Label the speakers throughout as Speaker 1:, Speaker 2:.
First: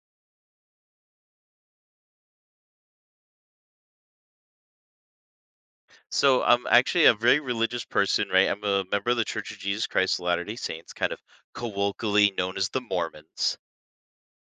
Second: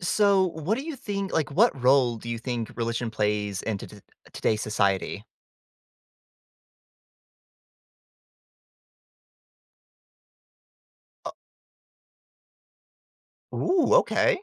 Speaker 1: So, what do you think? Like, what role do you think religion plays in today's society?
Speaker 2: So I'm actually a very religious person, right? I'm a member of the Church of Jesus Christ of Latter-day Saints, kind of colloquially known as the Mormons.
Speaker 1: Ooh, okay.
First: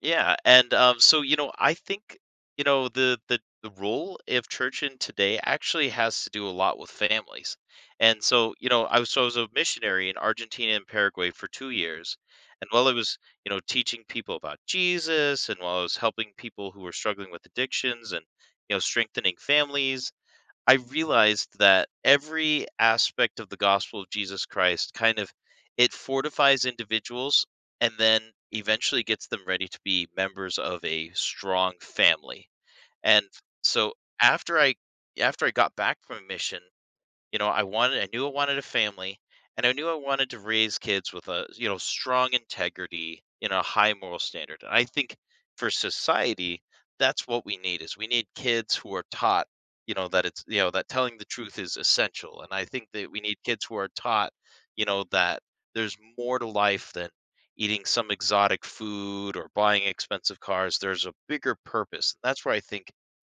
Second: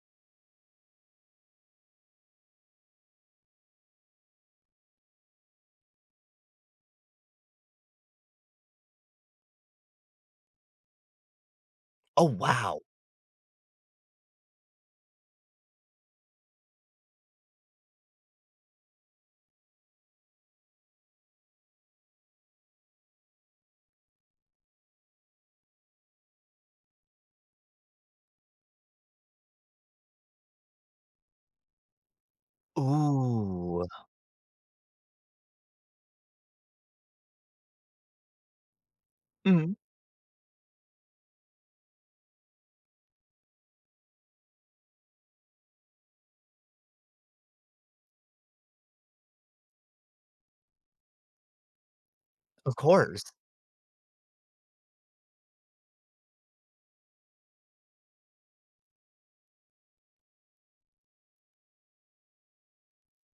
Speaker 2: Yeah, and I think the role of church in today actually has to do a lot with families. And so you know, I was so I was a missionary in Argentina and Paraguay for 2 years,
Speaker 1: Oh,
Speaker 2: and
Speaker 1: wow.
Speaker 2: while I was teaching people about Jesus, and while I was helping people who were struggling with addictions and strengthening families. I realized that every aspect of the gospel of Jesus Christ kind of it fortifies individuals and then eventually gets them ready to be members of a strong family. And
Speaker 1: Ooh.
Speaker 2: so after I after I got back from a mission, you know, I knew I wanted a family, and I
Speaker 1: Mhm.
Speaker 2: knew I wanted to raise kids with a, strong integrity and a high moral standard. And I think for society, that's what we need is we need kids who are taught, you know, that it's, you know, that telling the truth is essential. And I
Speaker 1: Of
Speaker 2: think that we
Speaker 1: course.
Speaker 2: need kids who are taught, that there's more to life than eating some exotic food or buying expensive cars. There's a bigger purpose. And that's where I think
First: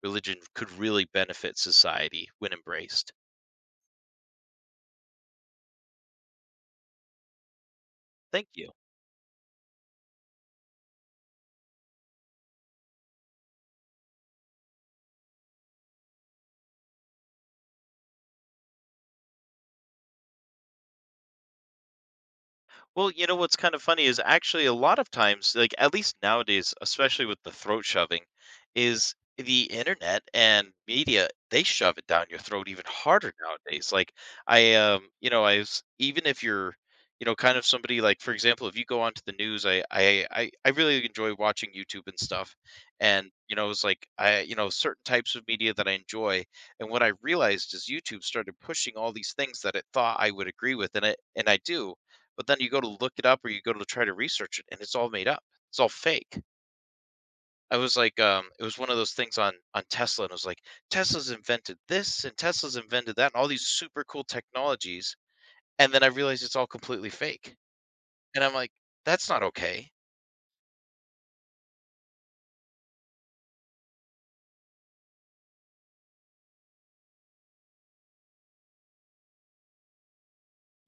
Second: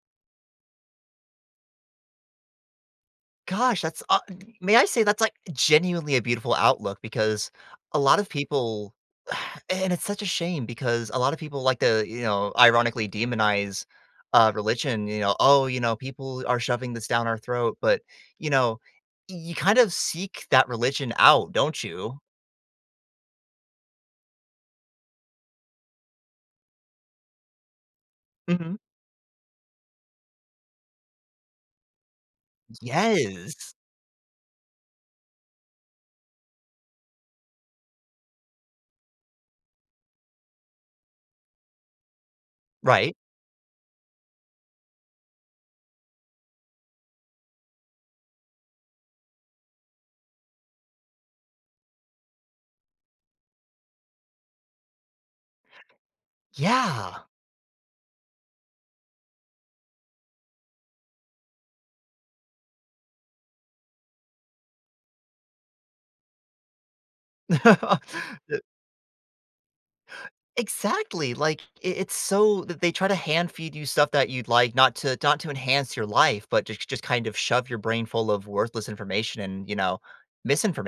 Speaker 2: religion could really benefit society when embraced.
Speaker 1: Gosh, that's may I say that's like genuinely a beautiful outlook because a lot of
Speaker 2: Thank you.
Speaker 1: people, and it's such a shame because a lot of people like to, you know, ironically demonize religion. You know, oh, you know, people are shoving this down our throat, but you know, you kind of seek that religion out, don't you?
Speaker 2: Well, you know what's kind of funny is actually a lot of times, like at least nowadays, especially with the throat shoving, is the internet and media, they shove it down your throat even harder
Speaker 1: Yes.
Speaker 2: nowadays. Like I you know, I was even if you're, kind of somebody, like for example, if you go onto the news, I really enjoy watching YouTube and stuff.
Speaker 1: Right?
Speaker 2: And it's like certain types of media that I enjoy. And what I realized is YouTube started pushing all these things that it thought I would agree with, and it and I do, but then you go to look it up or you go to try to research it, and it's all made up. It's all fake.
Speaker 1: Yeah.
Speaker 2: I was like, it was one of those things on Tesla, and it was like Tesla's invented this and Tesla's invented that, and all these super cool technologies. And then I realized it's all completely fake, and I'm like, that's not okay.
Speaker 1: Exactly, like, it's so that they try to hand feed you stuff that you'd like, not to enhance your life, but just kind of shove your brain full of worthless information and, you know,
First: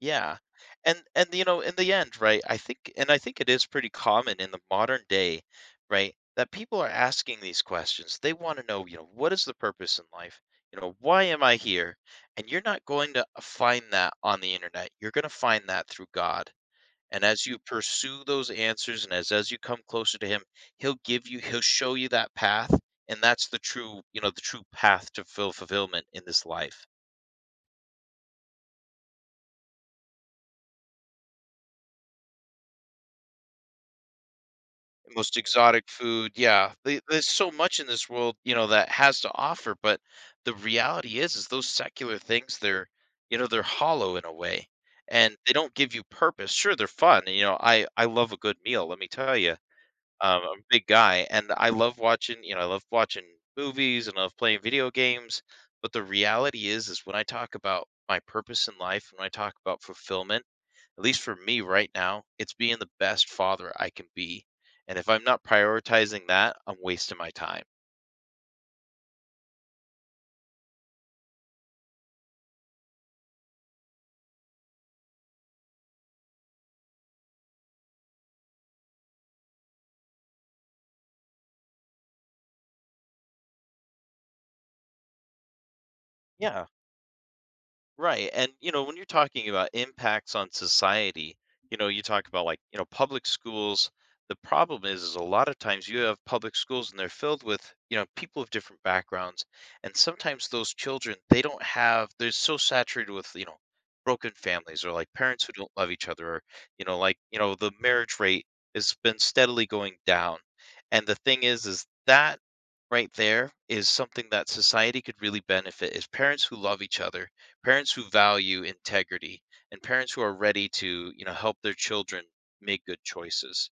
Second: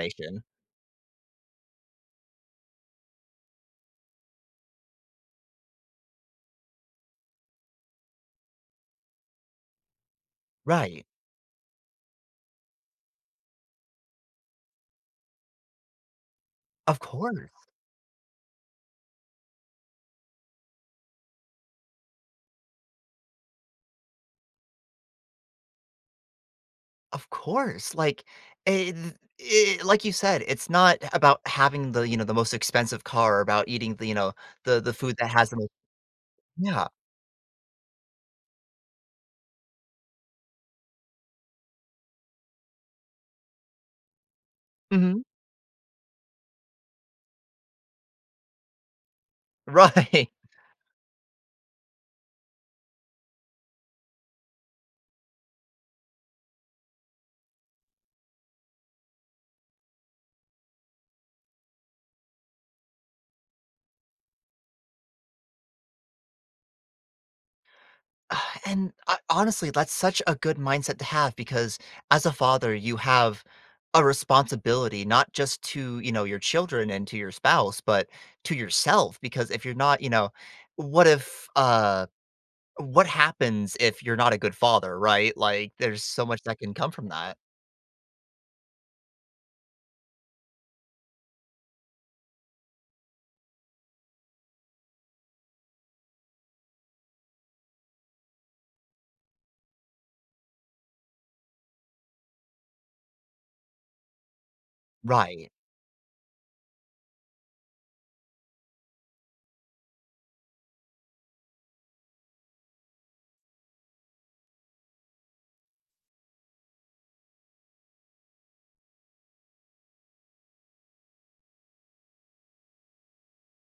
Speaker 2: Yeah. And in the end, right, I think it is pretty common in the modern day, right, that people are asking these questions. They want to know, what is the purpose in life?
Speaker 1: Right.
Speaker 2: Why am I here? And you're not going to find that on the internet. You're going to find that through God.
Speaker 1: Of
Speaker 2: And
Speaker 1: course.
Speaker 2: as you pursue those answers and as you come closer to him, he'll show you that path, and that's the true, the true path to full fulfillment in this life.
Speaker 1: Of course, like, eh, th like you said, it's not about having the, you know, the most expensive car, or about eating the, you know, the food that
Speaker 2: Most
Speaker 1: has the most.
Speaker 2: exotic food, yeah.
Speaker 1: Yeah.
Speaker 2: There's so much in this world, that has to offer, but the reality is those secular things, they're, they're hollow in a way,
Speaker 1: Mhm.
Speaker 2: and they don't give you purpose. Sure, they're fun, and, I love a good meal, let me tell you.
Speaker 1: Right.
Speaker 2: I'm a big guy, and I love watching, you know, I love watching movies, and I love playing video games. But the reality is when I talk about my purpose in life, when I talk about fulfillment, at least for me right now, it's being the best father I can be. And if I'm not prioritizing that, I'm wasting my time.
Speaker 1: Ah, and honestly, that's such a good mindset to have because as a father, you have a responsibility not just to, you know, your children and to your spouse, but to yourself because if you're not, you know, what if, uh what happens if you're not a good father, right? Like, there's so much that
Speaker 2: Yeah.
Speaker 1: can come from that.
Speaker 2: Right. And, when you're talking about impacts on society, you talk about, like, public schools. The problem is a lot of times you have public schools and they're filled with, people of different backgrounds. And sometimes those children, they don't have, they're so saturated with, broken families, or like parents
Speaker 1: Right.
Speaker 2: who don't love each other, or, the marriage rate has been steadily going down. And the thing is that right there is something that society could really benefit is parents who love each other, parents who value integrity, and parents who are ready to, help their children make good choices.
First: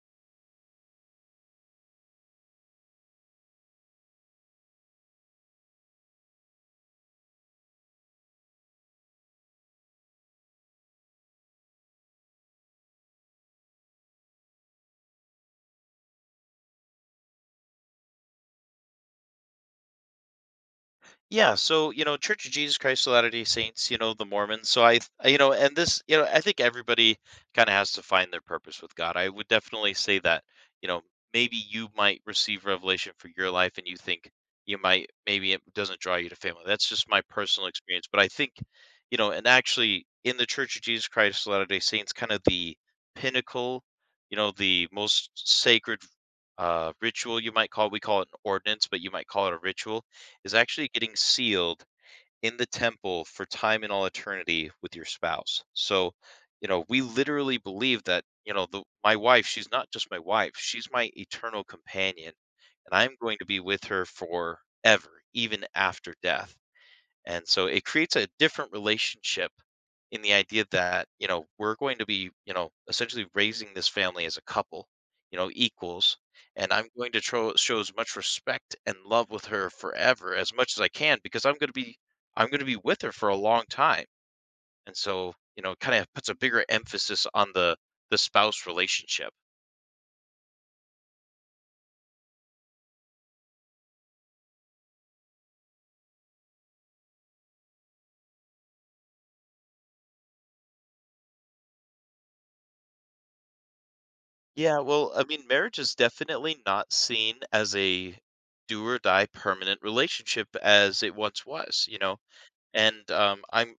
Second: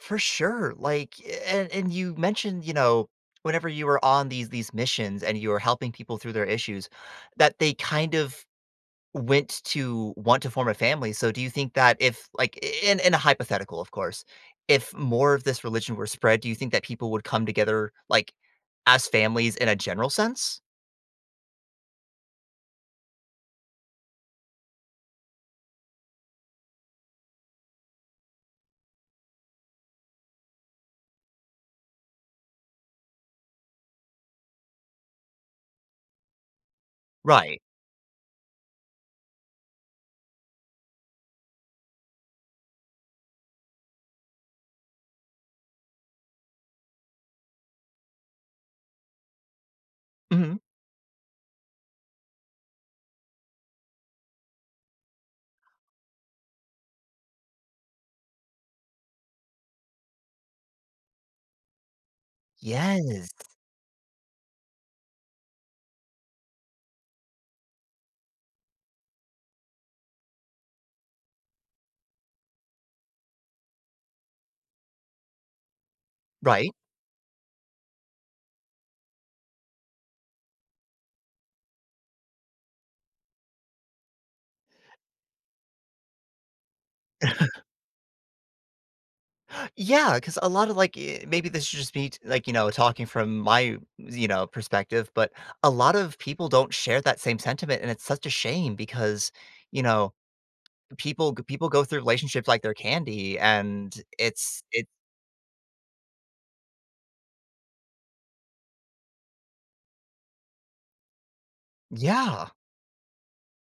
Speaker 1: For sure. Like, and you mentioned, you know, whenever you were on these missions and you were helping people through their issues, that they kind of went to want to form a family, so do you think that if, like in a hypothetical, of course, if more of this religion were spread, do you think that people would come together, like, as families in a general sense?
Speaker 2: Yeah, so Church of Jesus Christ of Latter-day Saints, the Mormons. You know, and this, you know, I think everybody kind of has to find their purpose with God. I would definitely say that, you know, maybe you might receive revelation for your life, and you think you might, maybe it doesn't draw you to family. That's just my
Speaker 1: Right.
Speaker 2: personal experience, but I think, and actually in the Church of Jesus Christ of Latter-day Saints, kind of the pinnacle, the most sacred ritual, you might call, we call it an ordinance, but you might call it a ritual, is
Speaker 1: Mhm.
Speaker 2: actually getting sealed in the temple for time in all eternity with your spouse. So, we literally believe that, my wife, she's not just my wife, she's my eternal companion, and I'm
Speaker 1: Yes.
Speaker 2: going to be with her forever, even after death. And so it creates a different relationship in the idea that, we're going to be, essentially raising this family as a couple, equals.
Speaker 1: Right.
Speaker 2: And I'm going to show as much respect and love with her forever as much as I can, because I'm going to be with her for a long time. And so, kind of puts a bigger emphasis on the spouse relationship.
Speaker 1: Yeah. Because a lot of, like, maybe this is just me, like, you know, talking from my, you know, perspective, but a lot of people don't share that same sentiment, and it's such a shame because, you know, people go through relationships like they're candy, and it's
Speaker 2: Yeah,
Speaker 1: it
Speaker 2: well, I mean, marriage is definitely not seen as a do or die permanent relationship as it once was. You know,
Speaker 1: Yeah.
Speaker 2: and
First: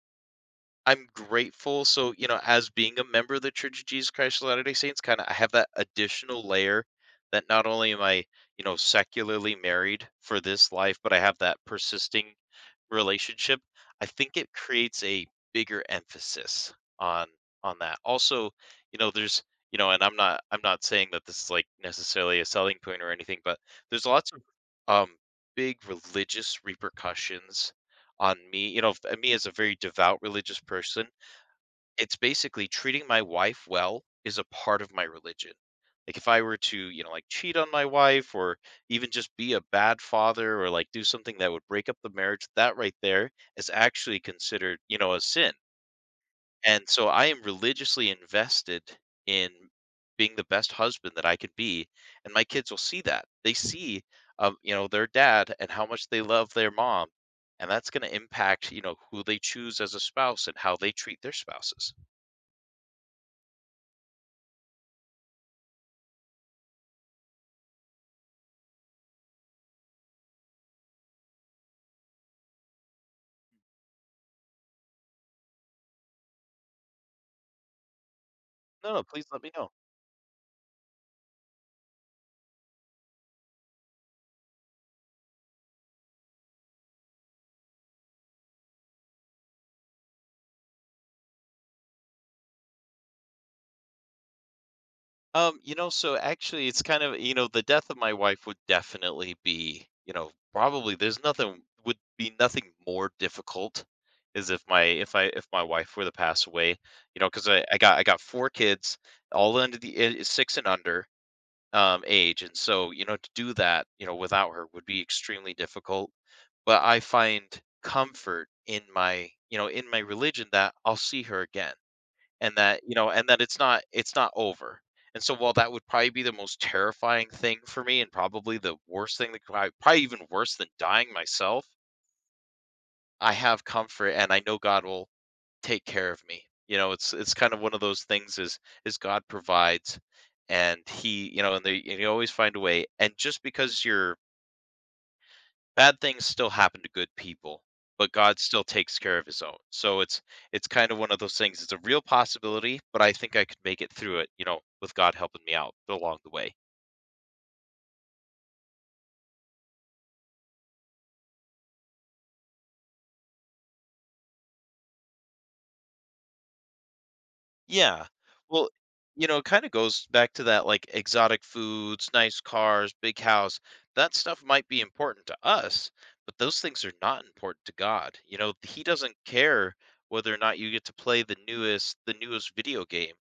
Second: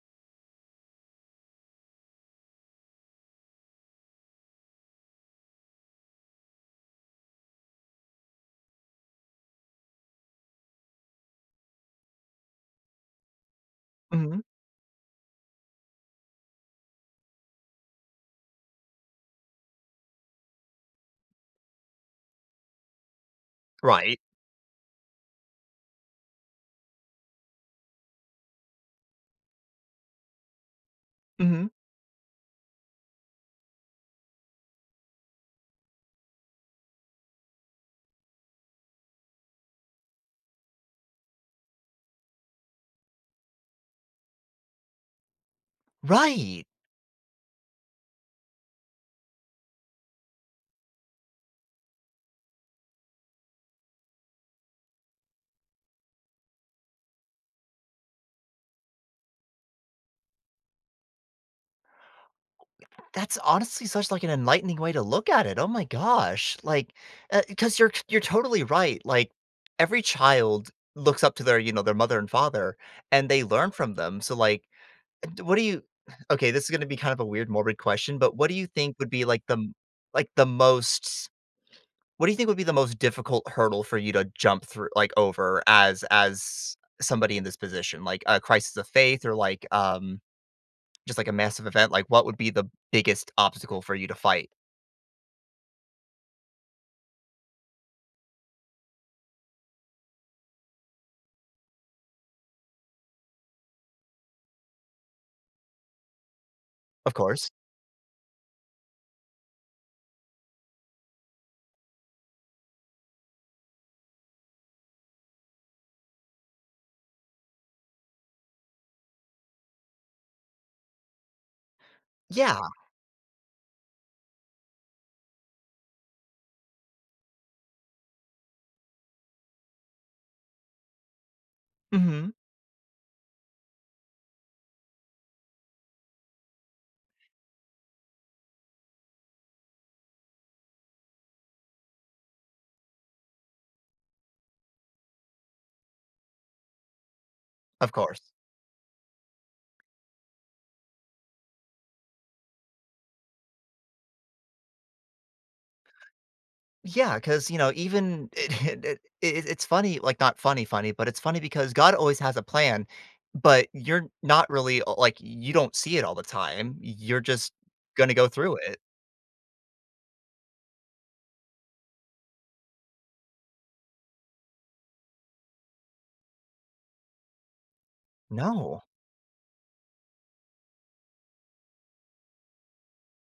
Speaker 2: I'm grateful. So as being a member of the Church of Jesus Christ of Latter Day Saints, kind of I have that additional layer that not only am I secularly married for this life, but I have that persisting relationship. I think
Speaker 1: Mhm.
Speaker 2: it creates a bigger emphasis on that. Also, you know, there's and I'm not saying that this is like necessarily a selling point or anything, but there's
Speaker 1: Right.
Speaker 2: lots of um big religious repercussions on me. Me as a very devout religious person,
Speaker 1: Mhm.
Speaker 2: it's basically treating my wife well is a part of my religion. Like if I were to, like cheat on my wife, or even just be a bad father, or like do something that would break up the marriage, that right there is actually considered, a sin.
Speaker 1: Right!
Speaker 2: And so I am religiously invested in being the best husband that I could be, and my kids will see that. They see, their dad and how much they love their mom, and that's going to impact, who they choose as a spouse and how they treat their spouses.
Speaker 1: That's honestly such, like, an enlightening way to look at it, oh my gosh, like, because you're totally right, like, every child looks up to their, you know, their mother and father, and they learn from them, so, like, d what do you okay, this is gonna be kind of a weird, morbid question, but what do you
Speaker 2: No,
Speaker 1: think
Speaker 2: no,
Speaker 1: would be,
Speaker 2: please
Speaker 1: like,
Speaker 2: let me
Speaker 1: the
Speaker 2: know.
Speaker 1: m like, the most, what do you think would be the most difficult hurdle for you to jump through like, over as somebody in this position? Like, a crisis of faith or, like, just like a massive event, like, what would be the biggest obstacle for you to fight?
Speaker 2: So actually it's kind of, the death of my wife would definitely be, you know, probably there's nothing would be nothing more difficult is if my if I if my wife were to pass away,
Speaker 1: Of
Speaker 2: because
Speaker 1: course.
Speaker 2: I got 4 kids, all under the six and under age. And so, to do that, without her would be extremely difficult. But I find comfort in my, in my religion, that I'll see her again, and
Speaker 1: Yeah.
Speaker 2: that and that it's not over. And so while that would probably be the most terrifying thing for me, and probably the worst thing that could probably even worse than dying myself,
Speaker 1: Mhm.
Speaker 2: I have comfort, and I know God will take care of me. It's kind of one of those things is God provides, and he you know and they and you always find a way. And just because you're bad things still happen to good people,
Speaker 1: Of
Speaker 2: but
Speaker 1: course.
Speaker 2: God still takes care of his own. So it's kind of one of those things. It's a real possibility, but I think I could make it through it, with God helping me out along the way.
Speaker 1: Yeah. Because you know, even it's funny, like, not funny funny, but it's funny because God always has a plan, but you're not really, like, you don't see it all the time. You're just
Speaker 2: Yeah.
Speaker 1: gonna go through
Speaker 2: Well,
Speaker 1: it.
Speaker 2: it kinda goes back to that, like, exotic foods, nice cars, big house. That stuff might be important to us, but those things are not important to God. You know, he
Speaker 1: No.
Speaker 2: doesn't care whether or not you get to play the newest video game,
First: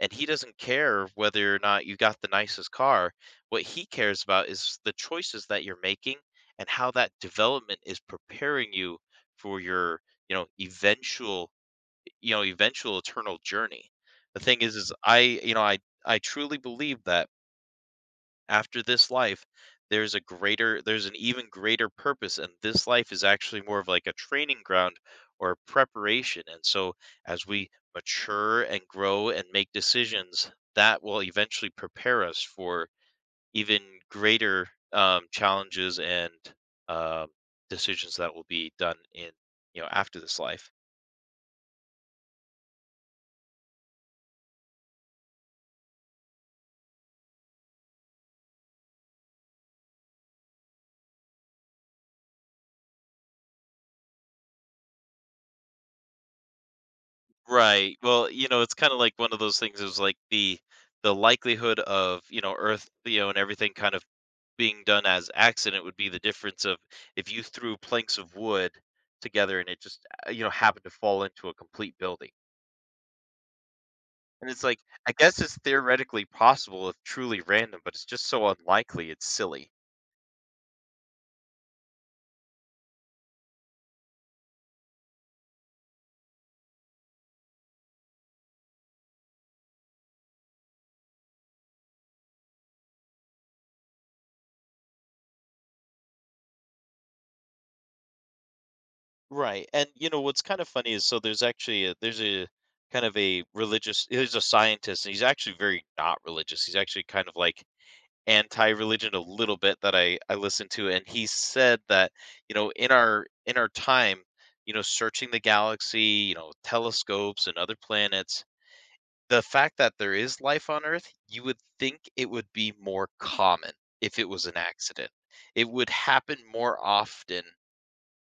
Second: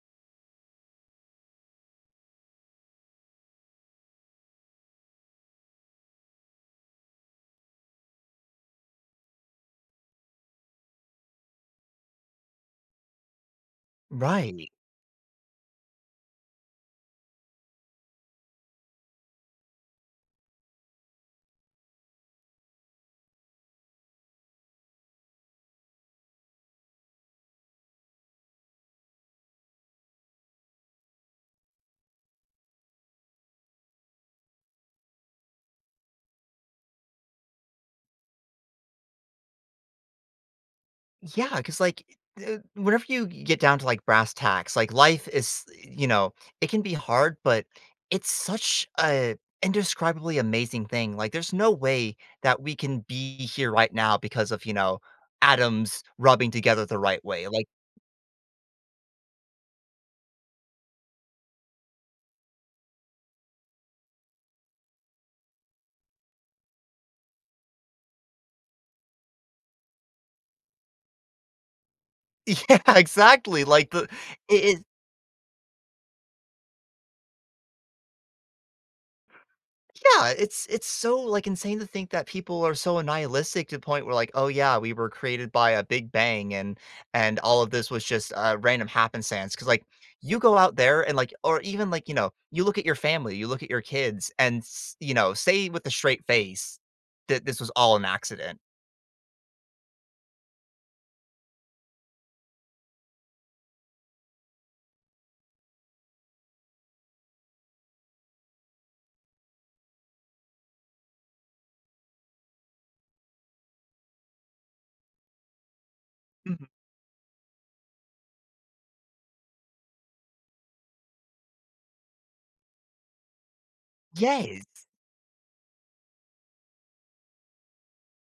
Speaker 2: and he doesn't care whether or not you got the nicest car. What he cares about is the choices that you're making and how that development is preparing you for your, you know, eventual eventual eternal journey. The thing
Speaker 1: Right.
Speaker 2: is I, you know, I truly believe that after this life there's an even greater purpose, and this life is actually more of like a training ground or a preparation. And so as we mature and grow and make decisions, that will eventually prepare us for even greater challenges and um, decisions that will be done in, you know, after this life.
Speaker 1: Yeah, because like whenever you get down to like brass tacks, like life is, you know, it can be hard, but it's such a indescribably amazing thing. Like there's no way that we can be here right now because of, you know, atoms rubbing together the right way. Like
Speaker 2: Right. Well, you know, it's kind of like one of those things is like the likelihood of, you know, Earth, you know, and everything kind of being done as accident would be the difference of if you threw planks of wood together and it just, you know, happened to fall into a complete building.
Speaker 1: yeah, exactly. Like
Speaker 2: And it's like,
Speaker 1: it,
Speaker 2: I guess it's theoretically possible if truly random, but it's just so unlikely. It's silly.
Speaker 1: yeah, it's so, like, insane to think that people are so nihilistic to the point where, like, "Oh, yeah, we were created by a big bang, and all of this was just, random happenstance." Because like, you go out there and, like, or even, like, you know, you look at your family, you look at your kids, and s you know, say with a straight face that this was all an accident.
Speaker 2: Right. And you know what's kind of funny is so there's a kind of a religious there's a scientist and he's actually very not religious. He's actually kind of like anti-religion a little bit that I listened to, and he said that, you know, in our time, you know, searching the galaxy, you know,
Speaker 1: Mhm.
Speaker 2: telescopes and other planets, the fact that there is life on Earth, you would think it would be more common if it was an
Speaker 1: Yes.
Speaker 2: accident. It would happen more often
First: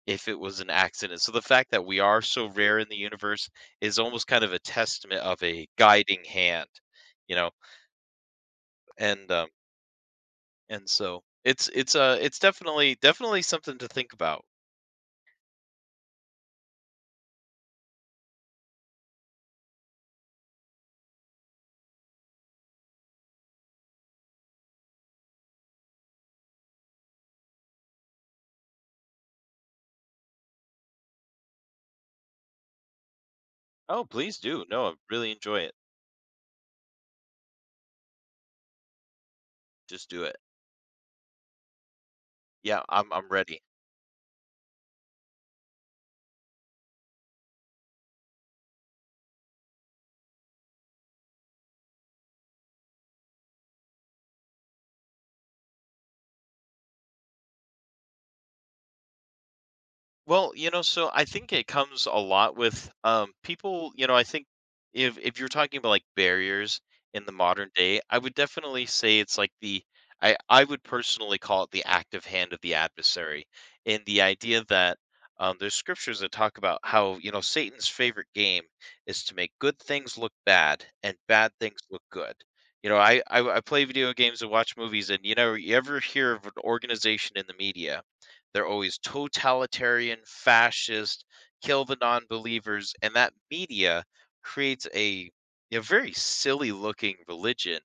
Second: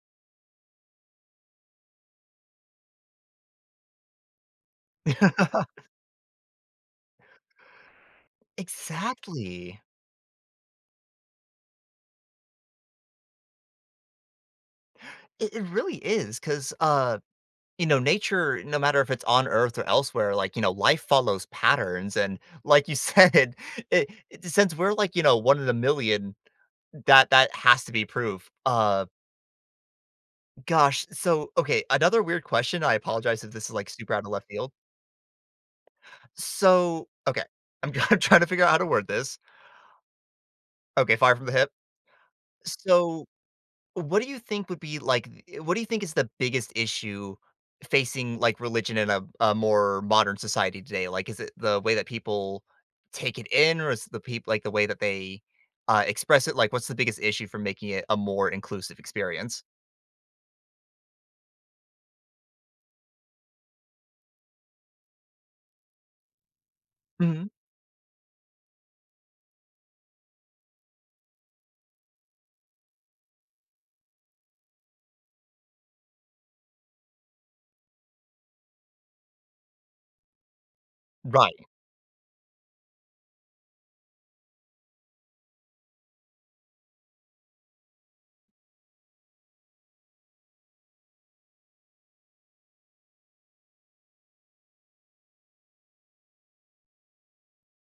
Speaker 2: if it was an accident. So the fact that we are so rare in the universe is almost kind of a testament of a guiding hand, you know. And um
Speaker 1: Exactly.
Speaker 2: And so it's it's definitely something to think about.
Speaker 1: It really is because, you know, nature, no matter if it's on Earth or elsewhere, like, you know, life follows patterns. And like you said, since we're like, you know, one in a million, that that has to be proof. Gosh. So okay, another weird question. I apologize if this is like
Speaker 2: Oh,
Speaker 1: super out of
Speaker 2: please
Speaker 1: left
Speaker 2: do.
Speaker 1: field.
Speaker 2: No, I really enjoy it.
Speaker 1: So okay. I'm, I'm trying to figure out how to word this.
Speaker 2: Just do it.
Speaker 1: Okay, fire from the hip.
Speaker 2: Yeah, I'm
Speaker 1: So,
Speaker 2: I'm ready.
Speaker 1: what do you think would be like what do you think is the biggest issue facing like religion in a more modern society today? Like is it the way that people take it in or is it the people like the way that they express it? Like what's the biggest issue for making it a more inclusive experience?
Speaker 2: Well, you know, so I think it comes a lot with people. You know, I think if you're talking about like barriers in the
Speaker 1: Hmm.
Speaker 2: modern day, I would definitely say it's like the I would personally call it the active hand of the adversary, in the idea that there's scriptures that talk about how, you know, Satan's favorite game is to make good things look bad and bad
Speaker 1: Right.
Speaker 2: things look good. You know, I play video games and watch movies, and you know, you ever hear of an organization in the media, they're always totalitarian, fascist, kill the non-believers, and that media creates a very silly looking religion.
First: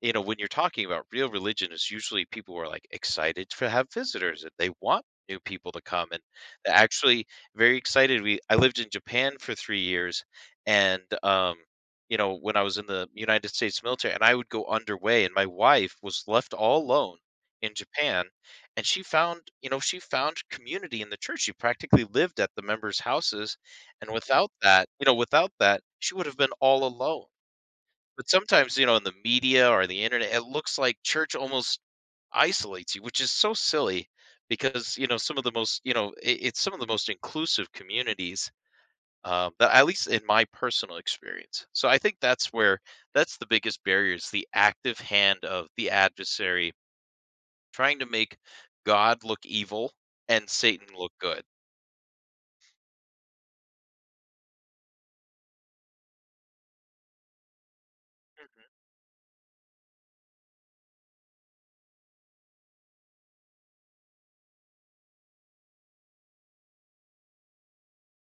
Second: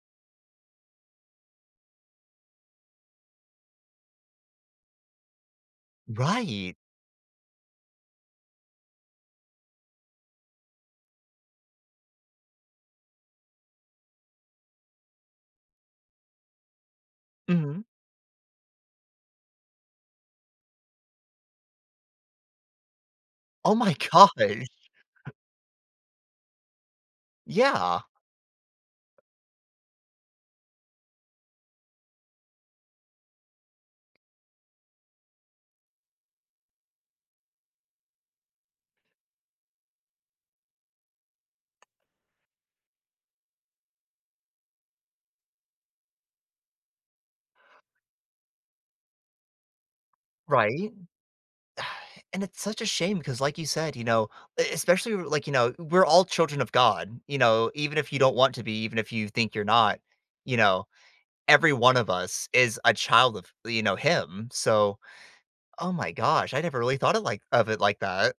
Speaker 2: You know, when you're talking about real religion, it's usually people who are like excited to have visitors and they want new people to come. And they're
Speaker 1: Right.
Speaker 2: actually very excited. We I lived in Japan for 3 years, and you know, when I was in the United States military and I would go underway and my wife was left all alone in
Speaker 1: Hmm.
Speaker 2: Japan, and she found, you know, she found community in the church. She practically lived at the members' houses.
Speaker 1: Oh my
Speaker 2: And
Speaker 1: gosh.
Speaker 2: without that, you know, without that, she would have been all alone.
Speaker 1: Yeah.
Speaker 2: But sometimes, you know, in the media or the internet, it looks like church almost isolates you, which is so silly because, you know, some of the most, you know, it's some of the most inclusive communities, that at least in my personal experience. So I think that's where that's the biggest barrier is the active hand of the adversary trying to make God look evil and
Speaker 1: Right.
Speaker 2: Satan look good.
Speaker 1: and it's such a shame because like you said, you know, especially like you know, we're all children of God, you know, even if you don't want to be, even if you think you're not, you know, every one of us is a child of, you know, him. So oh my gosh, I never really thought of it like that.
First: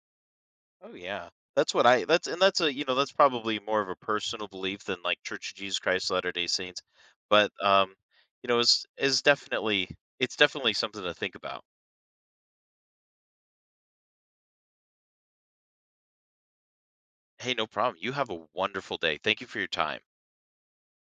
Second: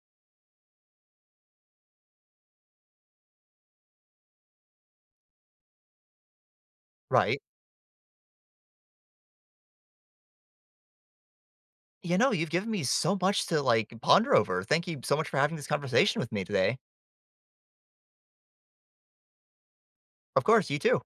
Speaker 2: Oh yeah. That's what I that's and that's a, you know, that's probably more of a personal belief than like Church of Jesus Christ of Latter-day Saints.
Speaker 1: Right.
Speaker 2: But you know, is definitely, it's definitely something to think about.
Speaker 1: You know, you've given me so much to like ponder over. Thank you so much for having this conversation with me today.
Speaker 2: Hey, no problem. You have a wonderful day. Thank you for your time.
Speaker 1: Of course, you too.